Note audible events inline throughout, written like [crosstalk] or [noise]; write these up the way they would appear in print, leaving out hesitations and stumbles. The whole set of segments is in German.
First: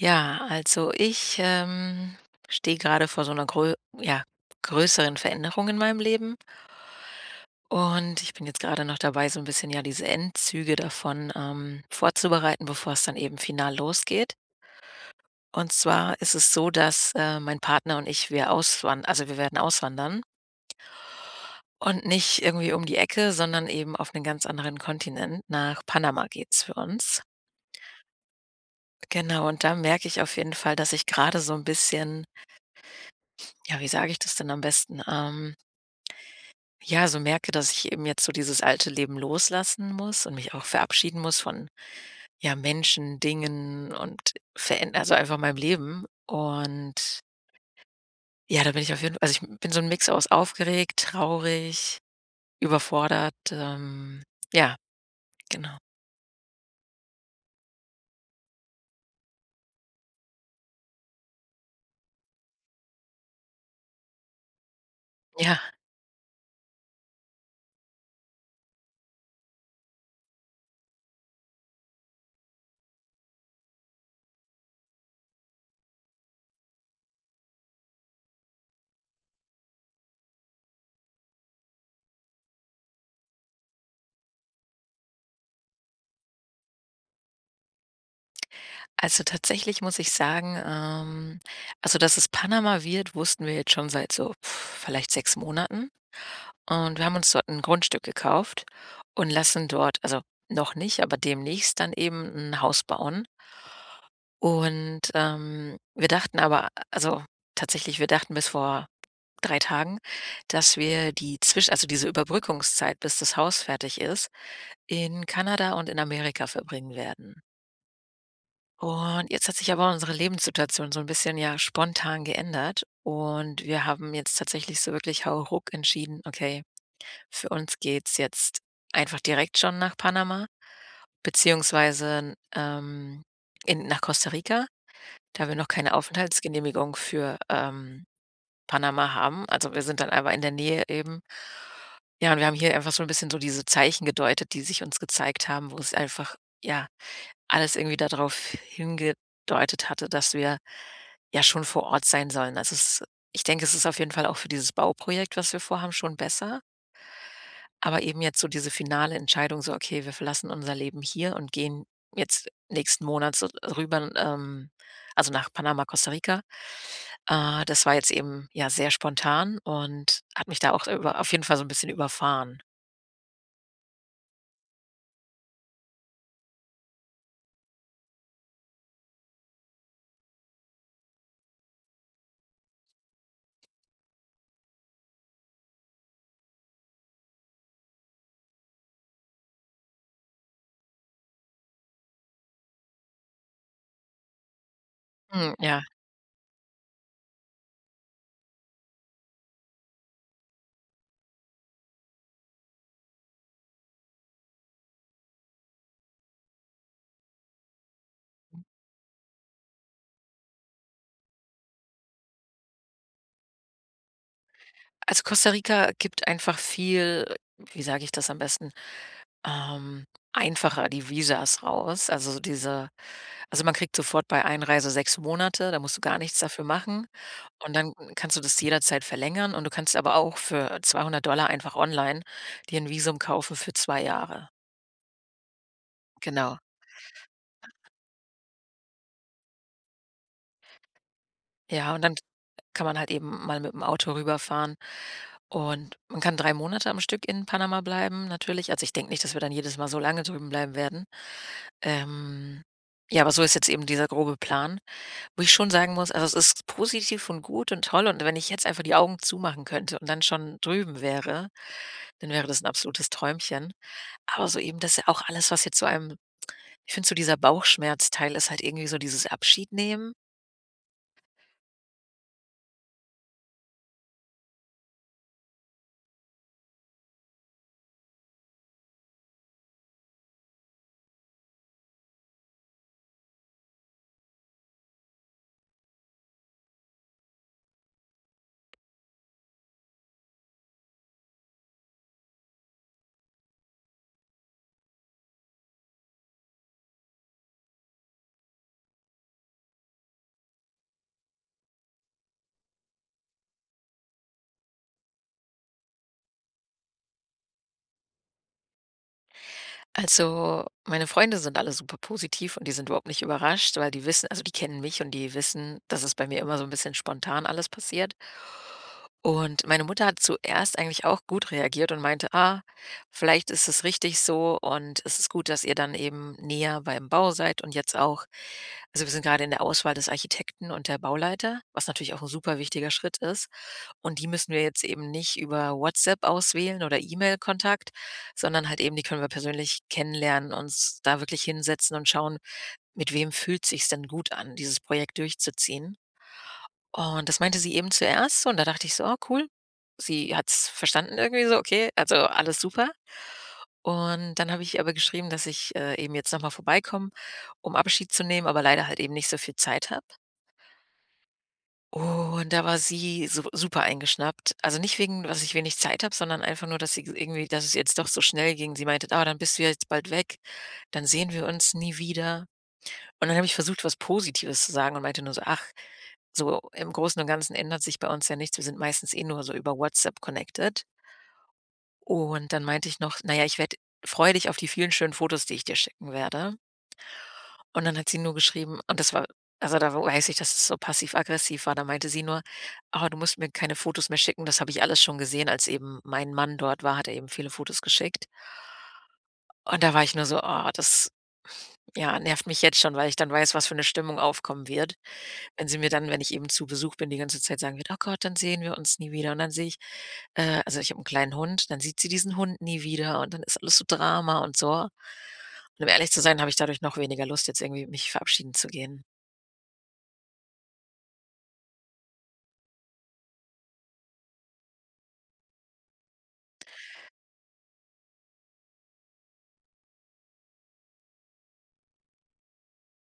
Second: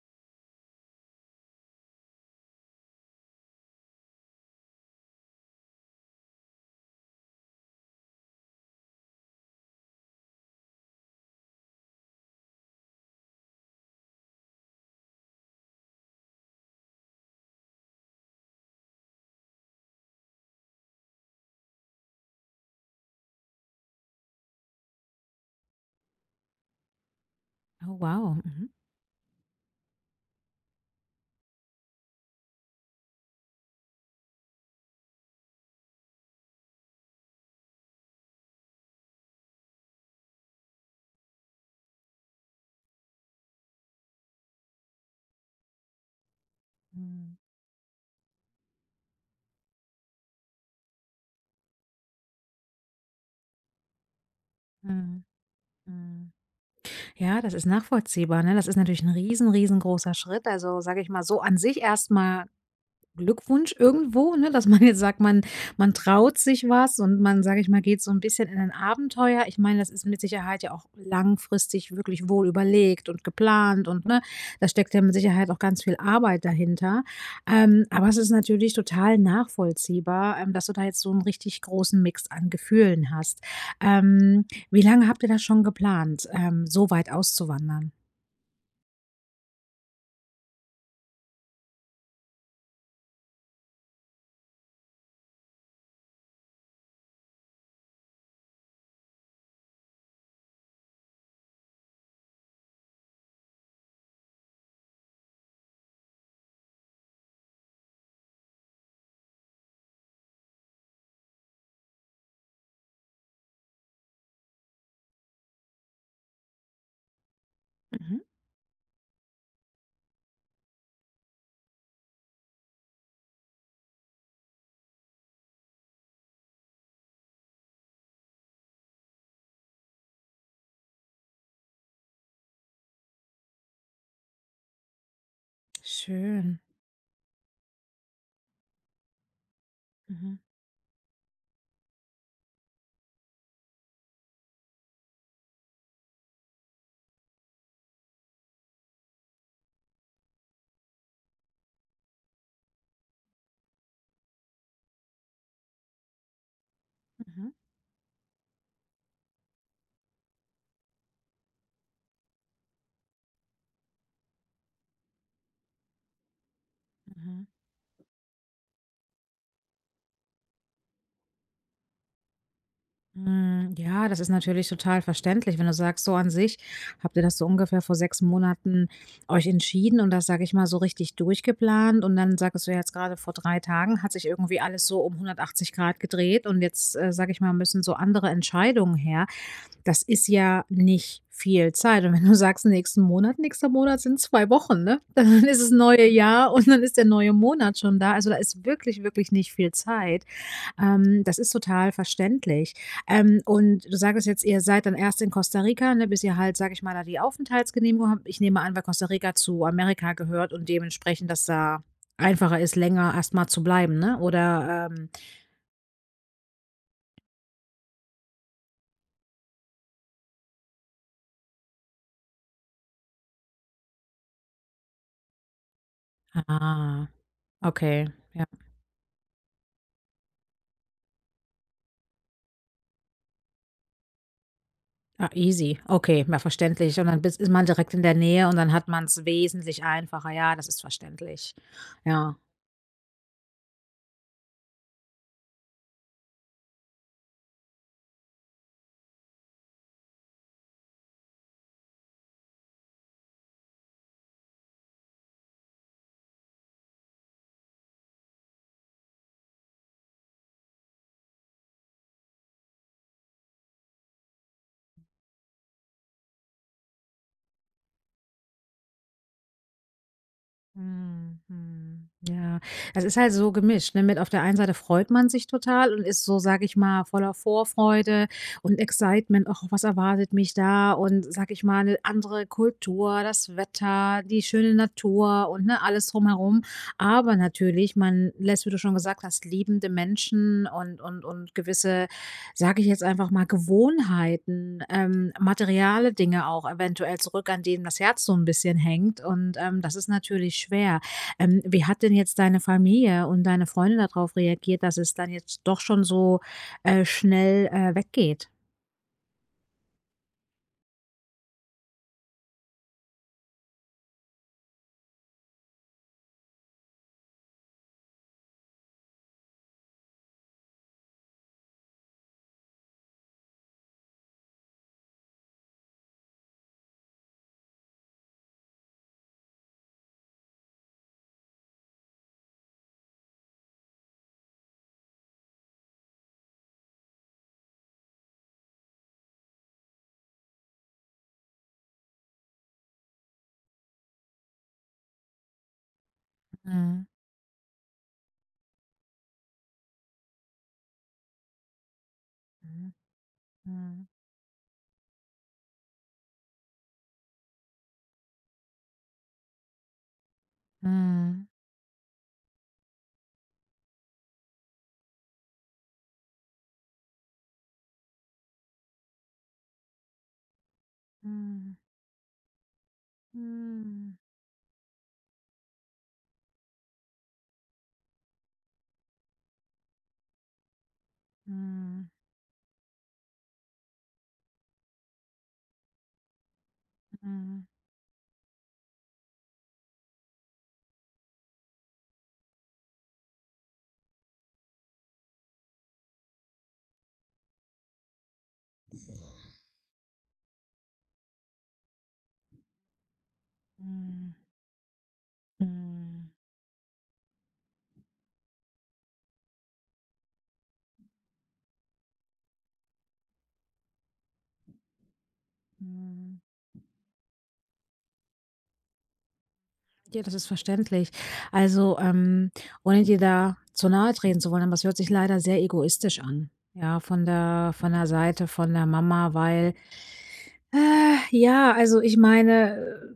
Ja, also ich, stehe gerade vor so einer größeren Veränderung in meinem Leben, und ich bin jetzt gerade noch dabei, so ein bisschen, ja, diese Endzüge davon vorzubereiten, bevor es dann eben final losgeht. Und zwar ist es so, dass, mein Partner und ich, wir werden auswandern, und nicht irgendwie um die Ecke, sondern eben auf einen ganz anderen Kontinent. Nach Panama geht's für uns. Oh wow. Mhm. Genau, und da merke ich auf jeden Fall, dass ich gerade so ein bisschen, ja, wie sage ich das denn am besten? Ja, so merke, dass ich eben jetzt so dieses alte Leben loslassen muss und mich auch verabschieden muss von, ja, Menschen, Dingen und einfach meinem Leben. Und Mhm. ja, da bin ich auf jeden Fall, also, ich bin so ein Mix aus aufgeregt, traurig, überfordert, ja, Mhm. genau. Mhm. Ja, das ist nachvollziehbar, ne? Das ist natürlich ein riesen riesengroßer Schritt. Also, sage ich mal, so an sich erstmal. Glückwunsch irgendwo, ne, dass man jetzt sagt, man Ja, man traut sich was und man, sage ich mal, geht so ein bisschen in ein Abenteuer. Ich meine, das ist mit Sicherheit ja auch langfristig wirklich wohl überlegt und geplant und, ne, da steckt ja mit Sicherheit auch ganz viel Arbeit dahinter. Aber es ist natürlich total nachvollziehbar, dass du da jetzt so einen richtig großen Mix an Gefühlen hast. Wie lange habt ihr das schon geplant, so weit auszuwandern? also, tatsächlich muss ich sagen, also, dass es Panama wird, wussten wir jetzt schon seit so vielleicht 6 Monaten. Und wir haben uns dort ein Grundstück gekauft und lassen dort, also, noch nicht, aber demnächst dann eben ein Haus bauen. Und, wir dachten aber, also, tatsächlich, wir dachten bis vor 3 Tagen, dass wir diese Überbrückungszeit, bis das Haus fertig ist, in Kanada und in Amerika verbringen werden. Mhm. Und jetzt hat sich aber unsere Lebenssituation so ein bisschen, ja, spontan geändert, und wir haben jetzt tatsächlich so wirklich hauruck entschieden: „Okay, für uns geht's jetzt einfach direkt schon nach Panama“, beziehungsweise, in nach Costa Rica, da wir noch keine Schön. Aufenthaltsgenehmigung für, Panama haben. Also, wir sind dann aber Mhm, in der Nähe eben. Ja, und wir haben hier einfach so ein bisschen so diese Zeichen gedeutet, die sich uns gezeigt haben, wo es einfach, ja, alles irgendwie darauf hingedeutet hatte, dass wir ja schon vor Ort sein sollen. Also, es ich denke, es ist auf jeden Fall auch für dieses Bauprojekt, was wir vorhaben, schon besser. mhm, Aber eben jetzt so diese finale Entscheidung, so: „Okay, wir verlassen unser Leben hier und gehen jetzt nächsten Monat so rüber, also, nach Panama, Costa Rica.“ mhm. Das war jetzt eben, ja, sehr spontan und hat mich da auch über auf jeden Fall so ein bisschen überfahren. Hm, ja, das ist natürlich total verständlich, wenn du sagst, so an sich habt ihr das so ungefähr vor 6 Monaten euch entschieden und das, sage ich mal, so richtig durchgeplant und dann sagtest du ja jetzt gerade vor 3 Tagen hat sich irgendwie alles so um 180 Grad gedreht und jetzt, sage ich mal, müssen so andere Entscheidungen her. Das ist ja nicht viel Zeit und wenn du sagst, nächsten Monat, nächster Monat sind 2 Wochen, ne? [laughs] Dann Hm, ist das ja. neue Jahr und dann ist der neue Monat schon da. Also, da ist wirklich, wirklich nicht viel Zeit. Das ist total verständlich. Und du sagtest jetzt, ihr seid dann erst in Costa Rica, ne, bis ihr halt, sag ich mal, da die Aufenthaltsgenehmigung habt. Ich nehme an, weil Costa Rica zu Amerika gehört und dementsprechend das da einfacher ist, länger erstmal zu bleiben, ne? Oder, Also, Costa Rica gibt einfach viel, wie sage ich das am besten, ähm, einfacher die Visas raus. Also, man kriegt sofort bei Einreise 6 Monate, da musst du gar nichts dafür machen. ah, Und dann okay, kannst du ja. das jederzeit verlängern, und du kannst aber auch für 200 einfach online dir ein Visum kaufen für 2 Jahre. Ah, easy. Okay, ja, Genau. verständlich. Und dann bis ist man direkt in der Nähe und dann hat man es wesentlich einfacher. Ja, das ist verständlich. Ja, und dann Ja. kann man halt eben mal mit dem Auto rüberfahren, und man kann 3 Monate am Stück in Panama bleiben natürlich. Also, ich denke nicht, dass wir dann jedes Mal so lange drüben bleiben werden. Ähm, ja, aber so ist jetzt eben dieser grobe Plan, wo ich schon sagen muss, also, es ist positiv und gut und toll, und wenn ich jetzt einfach die Augen zumachen könnte und dann schon drüben wäre, dann wäre das ein absolutes Träumchen. Aber so eben, dass ja auch alles, was jetzt so einem ich finde so dieser Bauchschmerzteil ist, halt irgendwie so dieses Abschiednehmen. Mhm, mhm. Ja, es ist halt so gemischt, ne, mit auf der einen Seite freut man sich total und ist so, sage ich mal, voller Vorfreude und Excitement. „Och, was erwartet mich da?“ Und, sage ich mal, eine andere Kultur, das Wetter, die schöne Natur und, ne, alles drumherum. Aber natürlich, man lässt, wie du schon gesagt hast, liebende Menschen und gewisse, sage ich jetzt einfach mal, Gewohnheiten, materiale Dinge auch eventuell zurück, an denen das Herz so ein bisschen hängt und, das ist natürlich schwer. Wie hat denn jetzt deine Familie und deine Freunde darauf reagiert, dass es dann jetzt doch schon so, schnell, weggeht? Also, meine Freunde sind alle super positiv, und die sind überhaupt nicht überrascht, weil die kennen mich, und die wissen, dass es bei mir immer so ein bisschen spontan alles passiert. Und meine Mutter hat zuerst eigentlich auch gut reagiert und meinte: „Ah, vielleicht ist es richtig so, und es ist gut, dass ihr dann eben näher beim Bau seid und jetzt auch.“ Also, wir sind gerade in der Auswahl des Architekten und der Bauleiter, was natürlich auch ein super wichtiger Schritt ist. Und die müssen wir jetzt eben nicht über WhatsApp auswählen oder E-Mail-Kontakt, sondern halt eben, die können wir persönlich kennenlernen, uns da wirklich hinsetzen und schauen, mit wem fühlt sich's denn gut an, dieses Projekt durchzuziehen. Mhm. Und das meinte sie eben zuerst so, und da dachte ich so: „Oh, cool.“ Sie hat es verstanden, irgendwie so, okay, also alles super. Mhm. Und dann habe ich ihr aber geschrieben, dass ich, eben jetzt noch mal vorbeikomme, um Abschied zu nehmen, aber leider halt eben nicht so viel Zeit habe. Mhm. Und da war sie su super eingeschnappt. Also nicht wegen, dass ich wenig Zeit habe, sondern einfach nur, dass sie irgendwie dass es jetzt doch so schnell ging. Sie meinte: „Ah, dann bist du ja jetzt bald weg, dann sehen wir uns nie wieder.“ Und dann habe ich versucht, was Mhm. Positives zu sagen, und meinte nur so: „Ach, so im Großen und Ganzen ändert sich bei uns ja nichts. Wir sind meistens eh nur so über WhatsApp connected.“ Mhm. Und dann meinte ich noch: „Na ja, ich werde freue dich auf die vielen schönen Fotos, die ich dir schicken werde.“ Mhm. Mhm. Und dann hat sie nur geschrieben, und das war also, da weiß ich, dass es so passiv-aggressiv war. Da meinte sie nur: „Ah, du musst mir keine Fotos mehr schicken. Das habe ich alles schon gesehen.“ Als eben mein Mann dort war, hat er eben viele Fotos geschickt. Und da war ich nur so: „Oh, das, ja, nervt mich jetzt schon, weil ich dann weiß, was für eine Stimmung aufkommen wird.“ Mhm. Wenn sie mir dann, wenn Mhm. ich eben zu Besuch bin, die ganze Zeit sagen wird: „Oh Gott, dann sehen wir uns nie wieder.“ Und dann sehe ich, also, ich habe 'n kleinen Hund, dann sieht sie diesen Hund nie wieder, und dann ist alles so Drama und so. Und um Mhm. ehrlich zu sein, Mhm. habe ich dadurch noch weniger Lust, jetzt irgendwie mich verabschieden zu gehen. Ja, das ist verständlich. Also, ohne dir da zu nahe treten zu wollen, aber es hört sich leider sehr egoistisch an. Ja, von von der Seite von der Mama, weil ja, also ich meine,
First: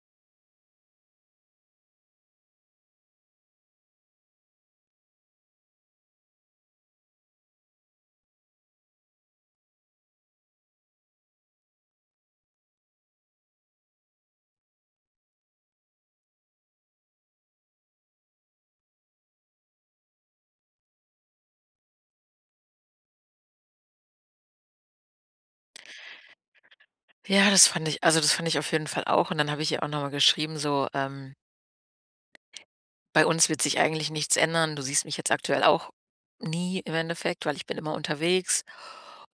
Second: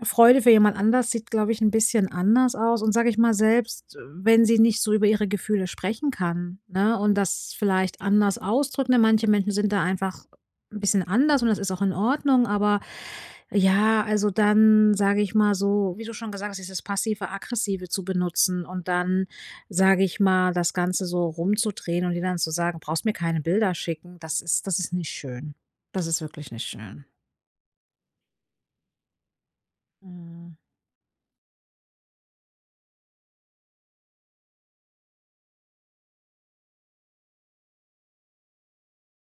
Freude für jemand anders sieht, glaube ich, ein bisschen anders aus und sage ich mal, selbst wenn sie nicht so über ihre Gefühle sprechen kann, ne, und das vielleicht anders ausdrückt, ne? Manche Menschen sind da einfach ein bisschen anders und das ist auch in Ordnung, aber ja, also dann, sage ich mal so, wie du schon gesagt hast, dieses Passive-Aggressive zu benutzen und dann, sage ich mal, das Ganze so rumzudrehen und ihr dann zu sagen: „Brauchst mir keine Bilder schicken.“ Das ist nicht schön. Das ist wirklich nicht schön. Ja, das fand ich auf jeden Fall auch. Und dann habe ich ihr auch noch mal Mhm, geschrieben, so, bei uns wird sich eigentlich nichts ändern. Du siehst mich jetzt aktuell auch nie im Endeffekt, weil ich bin immer unterwegs,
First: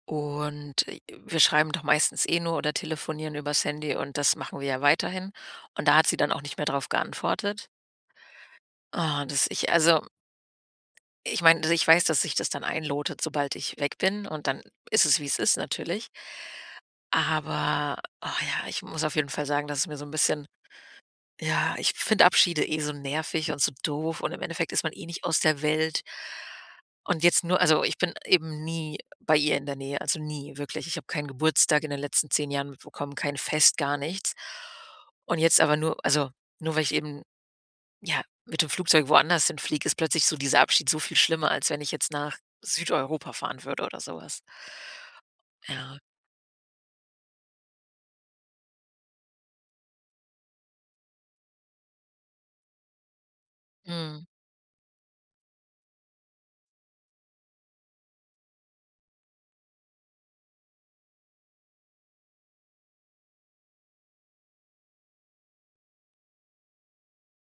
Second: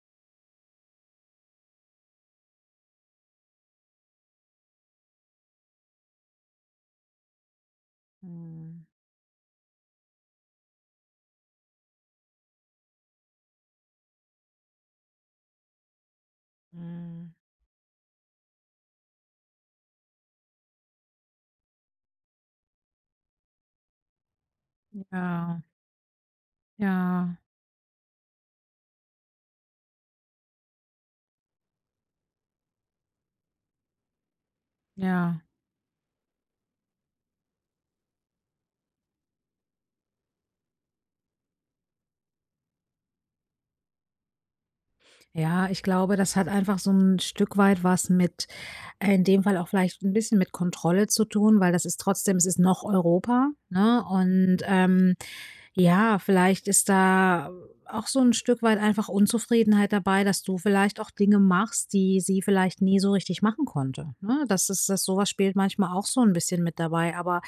und, wir schreiben doch meistens eh nur oder telefonieren übers Handy, und das machen wir ja weiterhin. Und da hat sie dann auch nicht mehr drauf geantwortet. mhm, Ah, ich meine, also, ich weiß, dass sich das dann einlotet, sobald ich weg bin, und dann ist es, wie es ist, natürlich. mhm. Aber, ah, ja, ich muss auf jeden Fall sagen, dass es mir so ein bisschen, ja, ich finde Abschiede eh so nervig und so doof, und im Endeffekt ist man eh nicht aus der Ja, Welt. Und ja, jetzt nur, also, ich bin eben nie bei ihr in der Nähe, also nie, wirklich. Ich habe keinen Geburtstag in den letzten 10 Jahren mitbekommen, kein Fest, gar nichts. Und ja. jetzt aber nur, also, nur weil ich eben, ja, mit dem Flugzeug woanders hinfliege, ist plötzlich so dieser Abschied so viel schlimmer, als wenn ich jetzt nach Südeuropa fahren würde oder sowas. Ja, ich Ja. glaube, das hat einfach so ein Stück weit was mit in dem Fall auch vielleicht ein bisschen mit Kontrolle zu tun, weil das ist trotzdem es ist noch Europa, ne? Mhm. Und, ja, vielleicht ist da auch so ein Stück weit einfach Unzufriedenheit dabei, dass du vielleicht auch Dinge machst, die sie vielleicht nie so richtig machen konnte, ne? Das ist das so was spielt manchmal auch so ein bisschen mit dabei, aber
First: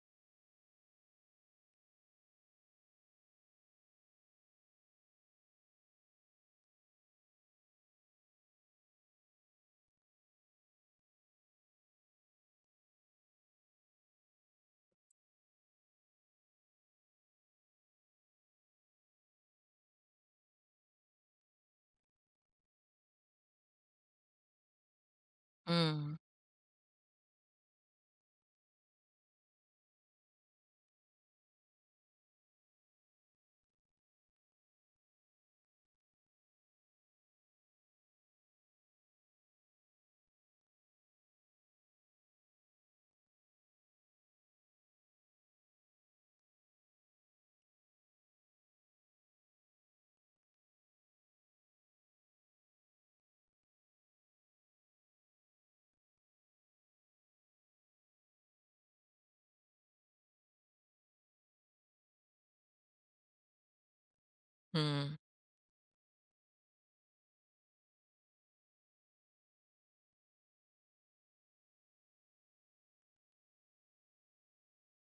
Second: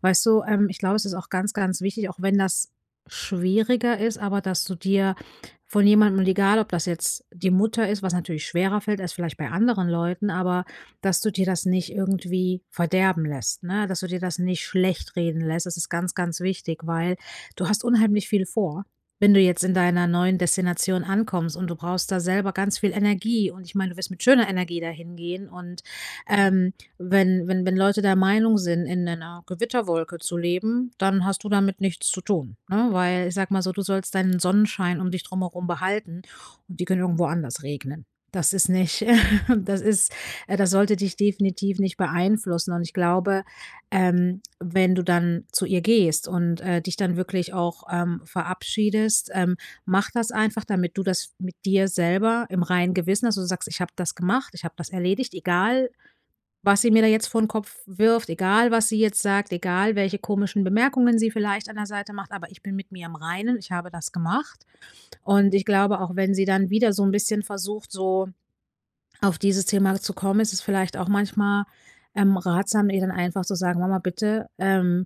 weißt du, ich glaube, es ist auch ganz, ganz wichtig, auch wenn das schwieriger ist, aber dass du dir von jemandem, und egal ob das jetzt die Mutter ist, was natürlich schwerer fällt als vielleicht bei anderen Leuten, aber dass du dir das nicht irgendwie verderben lässt, ne? Dass du dir das nicht schlecht reden lässt. Das ist ganz, ganz wichtig, weil du hast unheimlich viel vor. Wenn du jetzt in deiner neuen Destination ankommst und du brauchst da selber ganz viel Energie und ich meine, du wirst mit schöner Energie dahin gehen und Mhm. ähm, wenn wenn Leute der Meinung sind, in einer Gewitterwolke zu leben, dann hast du damit nichts zu tun, ne? Weil ich sag mal so, du sollst deinen Sonnenschein um dich drumherum behalten und die können irgendwo anders regnen. Das ist nicht [laughs] das ist das sollte dich definitiv nicht beeinflussen. Und ich glaube, wenn du dann zu ihr gehst und, dich dann wirklich auch, verabschiedest, mach das einfach, damit du das mit dir selber im reinen Gewissen hast, dass du sagst: „Ich habe das gemacht, ich habe das erledigt, egal, was sie mir da jetzt vor den Kopf wirft, egal was sie jetzt sagt, egal welche komischen Bemerkungen sie vielleicht an der Seite macht, aber ich bin mit mir im Reinen, ich habe das gemacht. Mhm. Und ich glaube, auch wenn sie dann wieder so ein bisschen versucht, so auf dieses Thema zu kommen, ist es vielleicht auch manchmal, ratsam, ihr dann einfach zu sagen: „Mama, bitte,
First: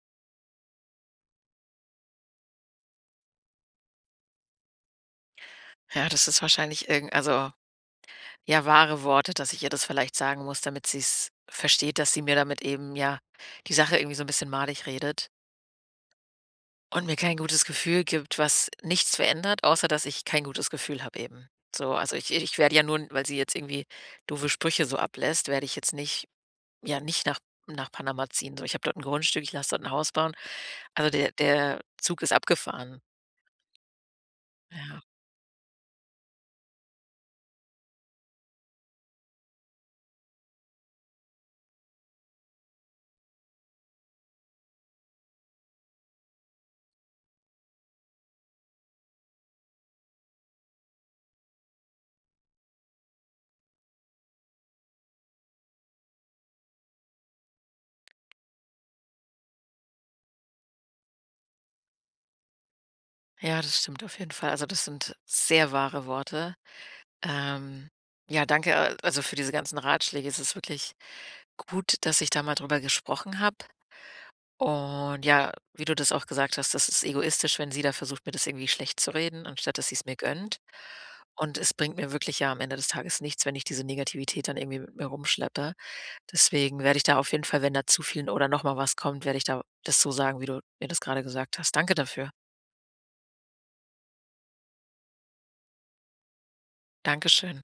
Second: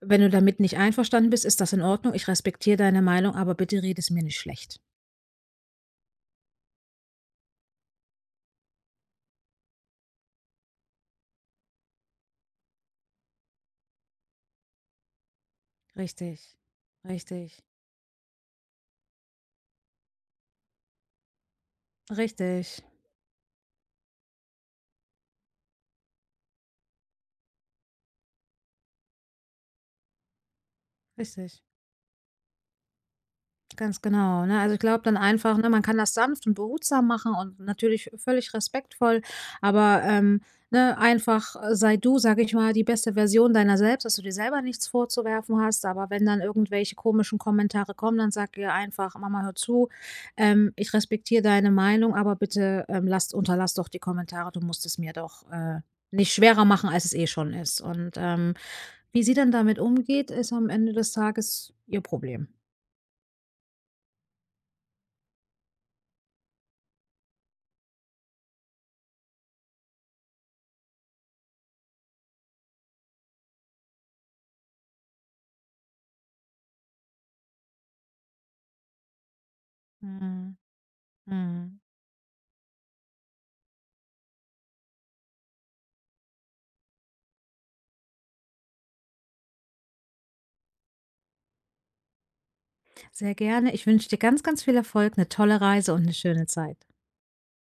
wenn du damit nicht einverstanden bist, ist das in Ordnung. Ich respektiere deine Meinung, aber bitte rede es mir nicht schlecht.“ Ja, das ist wahrscheinlich irgend also ja, wahre Worte, dass ich ihr das vielleicht sagen muss, damit sie es versteht, dass sie mir damit eben, ja, die Sache irgendwie so ein bisschen madig redet Richtig, und mir kein richtig, gutes Gefühl gibt, was nichts verändert, außer dass ich kein gutes Gefühl habe eben. So, also, ich werde, ja, richtig, nur weil sie jetzt irgendwie doofe Sprüche so ablässt, werde ich jetzt nicht nach Panama ziehen. So, ich habe dort ein Grundstück, ich lasse dort ein Haus bauen. Also, der richtig. der Zug ist abgefahren. Ganz genau, ne? Also, ich Ja. glaube dann einfach, ne, man kann das sanft und behutsam machen und natürlich völlig respektvoll, aber, ne, einfach sei du, sag ich mal, die beste Version deiner selbst, dass du dir selber nichts vorzuwerfen hast. Aber wenn dann irgendwelche komischen Kommentare kommen, dann sag ihr einfach: „Mama, hör zu, ich respektiere deine Meinung, aber bitte, lass unterlass doch die Kommentare. Du musst es mir doch, nicht schwerer machen, als es eh schon ist.“ Und, wie sie dann damit umgeht, ist am Ende des Tages ihr Problem. Ja, das stimmt auf jeden Fall. Also, das sind sehr wahre Worte. Ähm, ja, danke, also, für diese ganzen Ratschläge. Es ist wirklich gut, dass ich da mal drüber gesprochen habe. Und ja, wie du das auch gesagt hast, das ist egoistisch, wenn sie da versucht, mir das irgendwie schlecht zu reden, anstatt dass sie es mir Mhm. gönnt. Und es Mhm. bringt mir wirklich, ja, am Ende des Tages nichts, wenn ich diese Negativität dann irgendwie mit mir rumschleppe. Deswegen werde ich da auf jeden Fall, wenn da zu viel oder nochmal was kommt, werde ich da das so sagen, wie du mir das gerade gesagt hast. Danke dafür. Sehr gerne. Ich wünsche dir ganz, ganz viel Erfolg, eine tolle Reise und eine schöne Zeit. Dankeschön.